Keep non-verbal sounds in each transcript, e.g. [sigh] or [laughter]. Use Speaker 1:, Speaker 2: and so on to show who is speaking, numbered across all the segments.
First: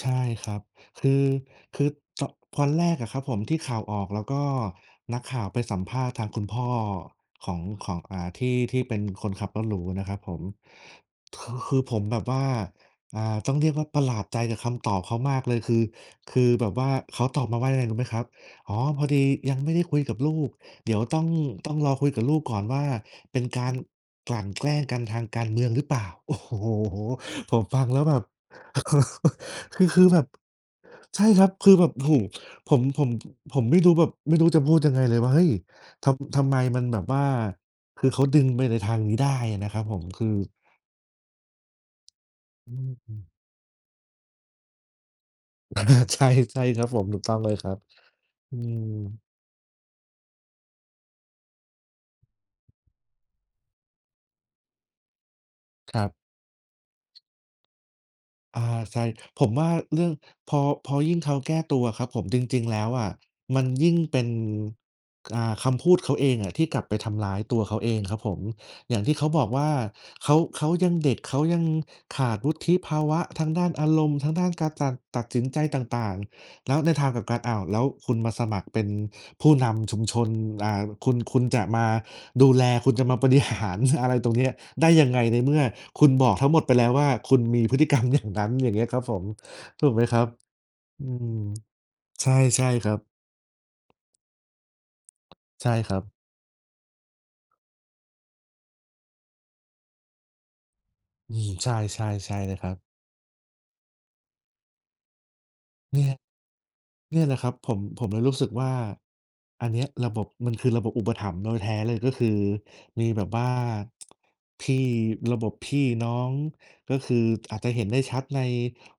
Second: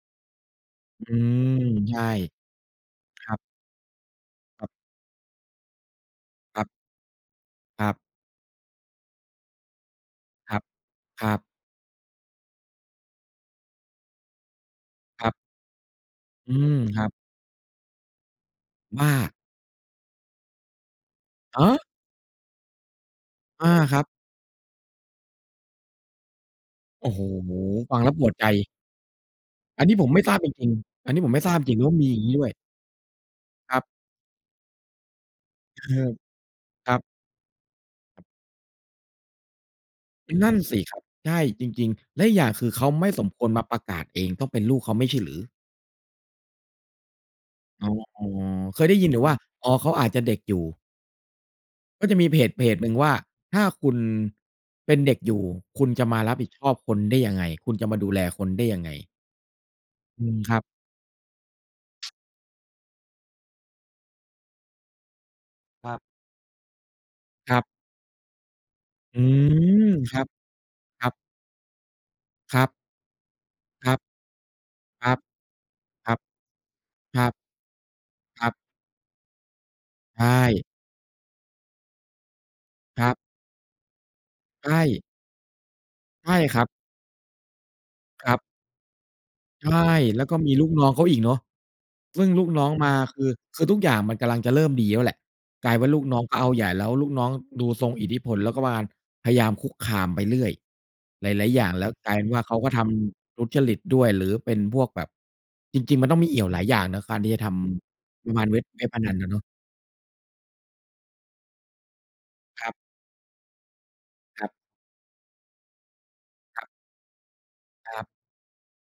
Speaker 1: ใช่ครับ ค
Speaker 2: อื
Speaker 1: ือ
Speaker 2: ม
Speaker 1: คือ
Speaker 2: ใช่
Speaker 1: ต ตอนแรกอะครั
Speaker 2: ค
Speaker 1: บ
Speaker 2: ร
Speaker 1: ผ
Speaker 2: ับ
Speaker 1: มที่ข่าวออก แล้วก็
Speaker 2: ครับ
Speaker 1: นักข่าวไปสัมภาษณ์ทางคุณพ
Speaker 2: ค
Speaker 1: ่
Speaker 2: รั
Speaker 1: อ
Speaker 2: บ
Speaker 1: ของ
Speaker 2: ค
Speaker 1: ข
Speaker 2: รั
Speaker 1: อ
Speaker 2: บ
Speaker 1: ง อ่า ที่ ที่เป็นคนขับรถหรูนะครับผม
Speaker 2: ครับ ครั
Speaker 1: ค
Speaker 2: บ
Speaker 1: คือผมแบบว่า อ่า ต้องเรียกว่าประหลาดใจกับคำตอบเขา
Speaker 2: ครั
Speaker 1: ม
Speaker 2: บ
Speaker 1: ากเลย คือ คือ
Speaker 2: อื
Speaker 1: แบบ
Speaker 2: ม
Speaker 1: ว่า
Speaker 2: ครับ
Speaker 1: เขาตอบมาว่ายังไงรู้ไหมครับ "อ๋อ พ
Speaker 2: ว
Speaker 1: อ
Speaker 2: ่า
Speaker 1: ดียังไม่ได้คุยกับลูกเดี๋ยวต้อง
Speaker 2: ฮ
Speaker 1: ต้อง
Speaker 2: ะ!
Speaker 1: รอคุยกับลูกก่อนว่า เป็นก
Speaker 2: อา
Speaker 1: าร
Speaker 2: ครับ
Speaker 1: กลั่นแกล้งกันทางการเมืองหรือเปล่า?" โอ้โฮ
Speaker 2: โอ้โฮ
Speaker 1: ผมฟัง
Speaker 2: ฟ
Speaker 1: แ
Speaker 2: ั
Speaker 1: ล้
Speaker 2: ง
Speaker 1: ว
Speaker 2: แล้
Speaker 1: แบ
Speaker 2: วป
Speaker 1: บ
Speaker 2: วดใจ
Speaker 1: [laughs] ค
Speaker 2: อั
Speaker 1: ื
Speaker 2: น
Speaker 1: อ
Speaker 2: นี้
Speaker 1: ค
Speaker 2: ผ
Speaker 1: ือ
Speaker 2: มไ
Speaker 1: แ
Speaker 2: ม
Speaker 1: บ
Speaker 2: ่
Speaker 1: บ
Speaker 2: ทราบจริง ๆ อันนี
Speaker 1: ใ
Speaker 2: ้
Speaker 1: ช่
Speaker 2: ผมไม
Speaker 1: ค
Speaker 2: ่
Speaker 1: รั
Speaker 2: ทร
Speaker 1: บ
Speaker 2: าบจ
Speaker 1: คื
Speaker 2: ริ
Speaker 1: อ
Speaker 2: ง
Speaker 1: แบ
Speaker 2: ๆ ว
Speaker 1: บ
Speaker 2: ่า
Speaker 1: โอ้
Speaker 2: มี
Speaker 1: โฮ
Speaker 2: อย่างงี้ด้วย
Speaker 1: ผม ผม ผ ผม
Speaker 2: ค
Speaker 1: ไม
Speaker 2: ร
Speaker 1: ่
Speaker 2: ับ
Speaker 1: รู้แบบ ไม่รู้จะพูดยังไงเลยว่า เฮ้ย ท
Speaker 2: [unintelligible]
Speaker 1: ำ ทำไมมัน
Speaker 2: คร
Speaker 1: แ
Speaker 2: ั
Speaker 1: บ
Speaker 2: บ
Speaker 1: บว่า คือเขาดึงไปในทางนี้ได้อะนะครับผม คือ
Speaker 2: นั่นสิครับ ใช่ จริง ๆ และอีกอย่างคื
Speaker 1: อ
Speaker 2: อเขาไม่
Speaker 1: ื
Speaker 2: ส
Speaker 1: อ อ
Speaker 2: มควรมาประกาศเอง ต้องเป็นลูกเขาไม่ใช่หรือ?
Speaker 1: อะฮะ ใช่ ใช่ครับผม ถูกต้องเลยครับ
Speaker 2: อ๋อ
Speaker 1: อื
Speaker 2: เคยได้ยินแต
Speaker 1: ม
Speaker 2: ่ว่า อ๋อ เขาอาจจะเด็กอยู่ ก็จะมีเพจเพจหนึ่งว่า "ถ้าคุณเป็นเด็กอยู่ คุณ
Speaker 1: คร
Speaker 2: จ
Speaker 1: ั
Speaker 2: ะ
Speaker 1: บ
Speaker 2: มารับผิดชอบคนได้ยังไง? คุณจะมาดูแลคน
Speaker 1: อา
Speaker 2: ได้ยังไง?"
Speaker 1: ใช่ ผมว่าเรื่อง
Speaker 2: อืม ค
Speaker 1: พ
Speaker 2: รั
Speaker 1: อ
Speaker 2: บ
Speaker 1: พอยิ่งเขาแก้ตัวครับผม จริง ๆ แล้วอะมันยิ่งเป็น อ่า คำพ
Speaker 2: ค
Speaker 1: ู
Speaker 2: รั
Speaker 1: ด
Speaker 2: บ
Speaker 1: เขาเองอะที่กลับไปทำร้าย
Speaker 2: ค
Speaker 1: ต
Speaker 2: ร
Speaker 1: ั
Speaker 2: ั
Speaker 1: ว
Speaker 2: บ
Speaker 1: เขาเองครับผม อย่างที่
Speaker 2: อื
Speaker 1: เขาบอกว่า
Speaker 2: ม ครับ
Speaker 1: เขา เขายัง
Speaker 2: คร
Speaker 1: เ
Speaker 2: ั
Speaker 1: ด็
Speaker 2: บ
Speaker 1: ก เขายังขาดวุ
Speaker 2: ครั
Speaker 1: ฒ
Speaker 2: บ
Speaker 1: ิภาวะทางด้านอ
Speaker 2: ค
Speaker 1: า
Speaker 2: รับ
Speaker 1: รมณ์ ทางด้านการตัด
Speaker 2: ครั
Speaker 1: ต
Speaker 2: บ
Speaker 1: ัดสินใจต่
Speaker 2: ค
Speaker 1: า
Speaker 2: รั
Speaker 1: ง
Speaker 2: บ
Speaker 1: ๆ แล้วในทางก
Speaker 2: ค
Speaker 1: ลั
Speaker 2: ร
Speaker 1: บ
Speaker 2: ั
Speaker 1: ก
Speaker 2: บ
Speaker 1: ัน อ้าว แล้วคุณมาส
Speaker 2: ครับ
Speaker 1: มัครเป็นผู้นำชุมช
Speaker 2: ใช
Speaker 1: น
Speaker 2: ่
Speaker 1: อ่า คุณ คุณจะมาดูแล คุณ
Speaker 2: ค
Speaker 1: จะ
Speaker 2: รั
Speaker 1: ม
Speaker 2: บ
Speaker 1: าบริ หาร อะไรตรงเนี้ย
Speaker 2: ใช
Speaker 1: ได้
Speaker 2: ่
Speaker 1: ยังไง ในเมื่อคุณบ
Speaker 2: ใช
Speaker 1: อก
Speaker 2: ่
Speaker 1: ทั้งห
Speaker 2: ค
Speaker 1: ม
Speaker 2: ร
Speaker 1: ด
Speaker 2: ับ
Speaker 1: ไปแล้วว่า "คุณมีพฤติ กรรมอย่
Speaker 2: ค
Speaker 1: าง
Speaker 2: รับ
Speaker 1: นั้น" อย่างเงี้ยครับผม
Speaker 2: ใช่
Speaker 1: ถูกไหมคร
Speaker 2: แล
Speaker 1: ั
Speaker 2: ้
Speaker 1: บ?
Speaker 2: วก็มีลูกน้องเข
Speaker 1: อื
Speaker 2: าอีกเนา
Speaker 1: ม
Speaker 2: ะ ซึ
Speaker 1: ใ
Speaker 2: ่
Speaker 1: ช
Speaker 2: ง
Speaker 1: ่
Speaker 2: ลูก
Speaker 1: ใ
Speaker 2: น
Speaker 1: ช
Speaker 2: ้
Speaker 1: ่
Speaker 2: อง
Speaker 1: ค
Speaker 2: ม
Speaker 1: ร
Speaker 2: า
Speaker 1: ับ
Speaker 2: คือ คือทุกอย่างมันกำลังจะเริ่มดีแล้วแหละ
Speaker 1: ใ
Speaker 2: ก
Speaker 1: ช่
Speaker 2: ลายเป็นว่
Speaker 1: ค
Speaker 2: า
Speaker 1: ร
Speaker 2: ล
Speaker 1: ั
Speaker 2: ู
Speaker 1: บ
Speaker 2: กน้องก็เอาใหญ่ แล้วลูกน้องดูทรงอิทธิพล แล้วก็มาพยายามคุกคามไปเรื่อย ห
Speaker 1: อื
Speaker 2: ลา
Speaker 1: ม
Speaker 2: ย ๆ อย
Speaker 1: ใ
Speaker 2: ่าง แล้ว
Speaker 1: ช
Speaker 2: กลายเป็น
Speaker 1: ่
Speaker 2: ว่า
Speaker 1: ๆ
Speaker 2: เ
Speaker 1: ๆ
Speaker 2: ข
Speaker 1: น
Speaker 2: า
Speaker 1: ะค
Speaker 2: ก
Speaker 1: ร
Speaker 2: ็
Speaker 1: ับ
Speaker 2: ทำทุจริตด้วย หรือเป็นพวกแบบ จริ
Speaker 1: เน
Speaker 2: ง
Speaker 1: ี
Speaker 2: ๆ ม
Speaker 1: ่
Speaker 2: ัน
Speaker 1: ย
Speaker 2: ต้องมีเอี่ยวหลายอย่างนะก
Speaker 1: เน
Speaker 2: า
Speaker 1: ี
Speaker 2: ร
Speaker 1: ่ย
Speaker 2: ที
Speaker 1: แห
Speaker 2: ่
Speaker 1: ล
Speaker 2: จ
Speaker 1: ะ
Speaker 2: ะ
Speaker 1: ค
Speaker 2: ท
Speaker 1: รับ ผม ผมเลย
Speaker 2: ำปร
Speaker 1: รู
Speaker 2: ะ
Speaker 1: ้
Speaker 2: มา
Speaker 1: สึ
Speaker 2: ณ
Speaker 1: ก
Speaker 2: เว็
Speaker 1: ว
Speaker 2: บ
Speaker 1: ่า
Speaker 2: เว็บพนันอะเนาะ
Speaker 1: อันเนี้ยระบบ มันคือระบบอุปถัมภ์โดยแท้เลย ก็คือ
Speaker 2: ครับ
Speaker 1: มีแบบว่า
Speaker 2: ครับ
Speaker 1: [tsk] พี่ ระบบพี่น้อง
Speaker 2: ครับ
Speaker 1: ก็คืออาจจะเห็นไ
Speaker 2: ค
Speaker 1: ด้
Speaker 2: รับ
Speaker 1: ชัดใน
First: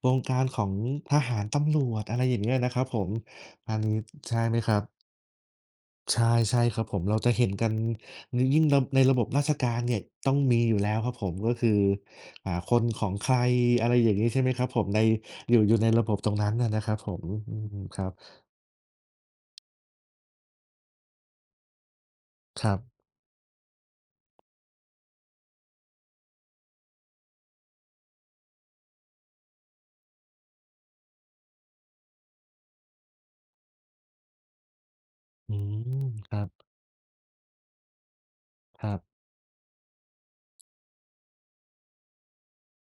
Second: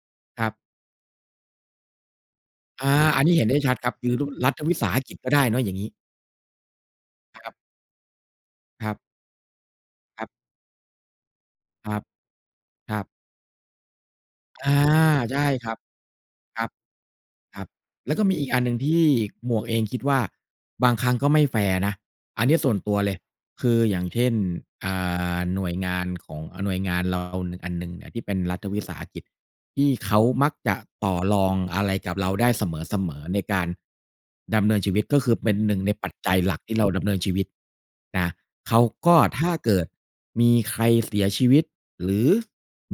Speaker 1: วงกา
Speaker 2: ค
Speaker 1: ร
Speaker 2: รับ
Speaker 1: ของทหาร ตำรวจ อะไรอย่างเงี้ยนะครั
Speaker 2: อ
Speaker 1: บ
Speaker 2: า
Speaker 1: ผม
Speaker 2: อันนี้เห็นได้ช
Speaker 1: อั
Speaker 2: ัด
Speaker 1: น
Speaker 2: ครับ คือรุ
Speaker 1: ใช่
Speaker 2: รั
Speaker 1: ไหม
Speaker 2: ฐ
Speaker 1: ค
Speaker 2: ว
Speaker 1: ร
Speaker 2: ิ
Speaker 1: ับ?
Speaker 2: สาหกิจก็ได้เนาะ อย่างงี้
Speaker 1: ใช่ ใช่ครับผม เราจะเ
Speaker 2: ค
Speaker 1: ห็
Speaker 2: ร
Speaker 1: น
Speaker 2: ับ
Speaker 1: กัน ย ยิ่งระ
Speaker 2: ครั
Speaker 1: ใ
Speaker 2: บ
Speaker 1: นระบบราชการเนี่ย
Speaker 2: คร
Speaker 1: ต
Speaker 2: ับ
Speaker 1: ้องมีอยู่แล้วครับผม ก็คือ
Speaker 2: ครับ
Speaker 1: อ่า คน
Speaker 2: คร
Speaker 1: ข
Speaker 2: ั
Speaker 1: อ
Speaker 2: บ
Speaker 1: งใคร อะไรอย่างงี้ ใช่ไหมครั
Speaker 2: อ
Speaker 1: บ
Speaker 2: า
Speaker 1: ผม ใน
Speaker 2: ใช่
Speaker 1: อยู่
Speaker 2: ค
Speaker 1: อ
Speaker 2: ร
Speaker 1: ย
Speaker 2: ั
Speaker 1: ู
Speaker 2: บ
Speaker 1: ่ในระบบตรงนั้น
Speaker 2: ค
Speaker 1: น
Speaker 2: ร
Speaker 1: ่
Speaker 2: ั
Speaker 1: ะ
Speaker 2: บ
Speaker 1: นะครับผม อื
Speaker 2: ครั
Speaker 1: ม
Speaker 2: บ
Speaker 1: ครั
Speaker 2: แล
Speaker 1: บ
Speaker 2: ้วก็มีอีกอันหนึ่งที่หมวกเองคิดว่าบางครั้งก็ไม่แฟร์นะ อันเนี้ย
Speaker 1: ค
Speaker 2: ส
Speaker 1: ร
Speaker 2: ่
Speaker 1: ั
Speaker 2: วน
Speaker 1: บ
Speaker 2: ตัวเลย คือ อย่างเช่น อ่า หน่วยงานของ อา หน่วยงานเราอันหนึ่งอะที่เป็นรัฐวิสาหกิจที่เขามักจะต่อรองอะไรกับเราได้เสมอ ๆ ในการดำเนินชีวิต ก็คือเป
Speaker 1: อ
Speaker 2: ็
Speaker 1: ื
Speaker 2: นหนึ่งใน
Speaker 1: ม
Speaker 2: ปัจจ
Speaker 1: ค
Speaker 2: ั
Speaker 1: ร
Speaker 2: ย
Speaker 1: ับ
Speaker 2: หลักที่เราดำเนินชีวิตนะ เขา
Speaker 1: ครับ
Speaker 2: ก็ ถ้าเกิดมีใครเสียชีวิตหรือ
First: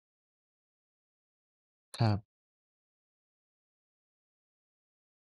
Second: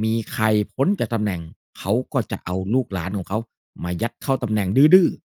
Speaker 2: มีใครพ้นจากตำแหน่ง เขา
Speaker 1: ครั
Speaker 2: ก็
Speaker 1: บ
Speaker 2: จะเอาลูกหลานของเขามายัดเข้าตำแหน่งดื้อ ๆ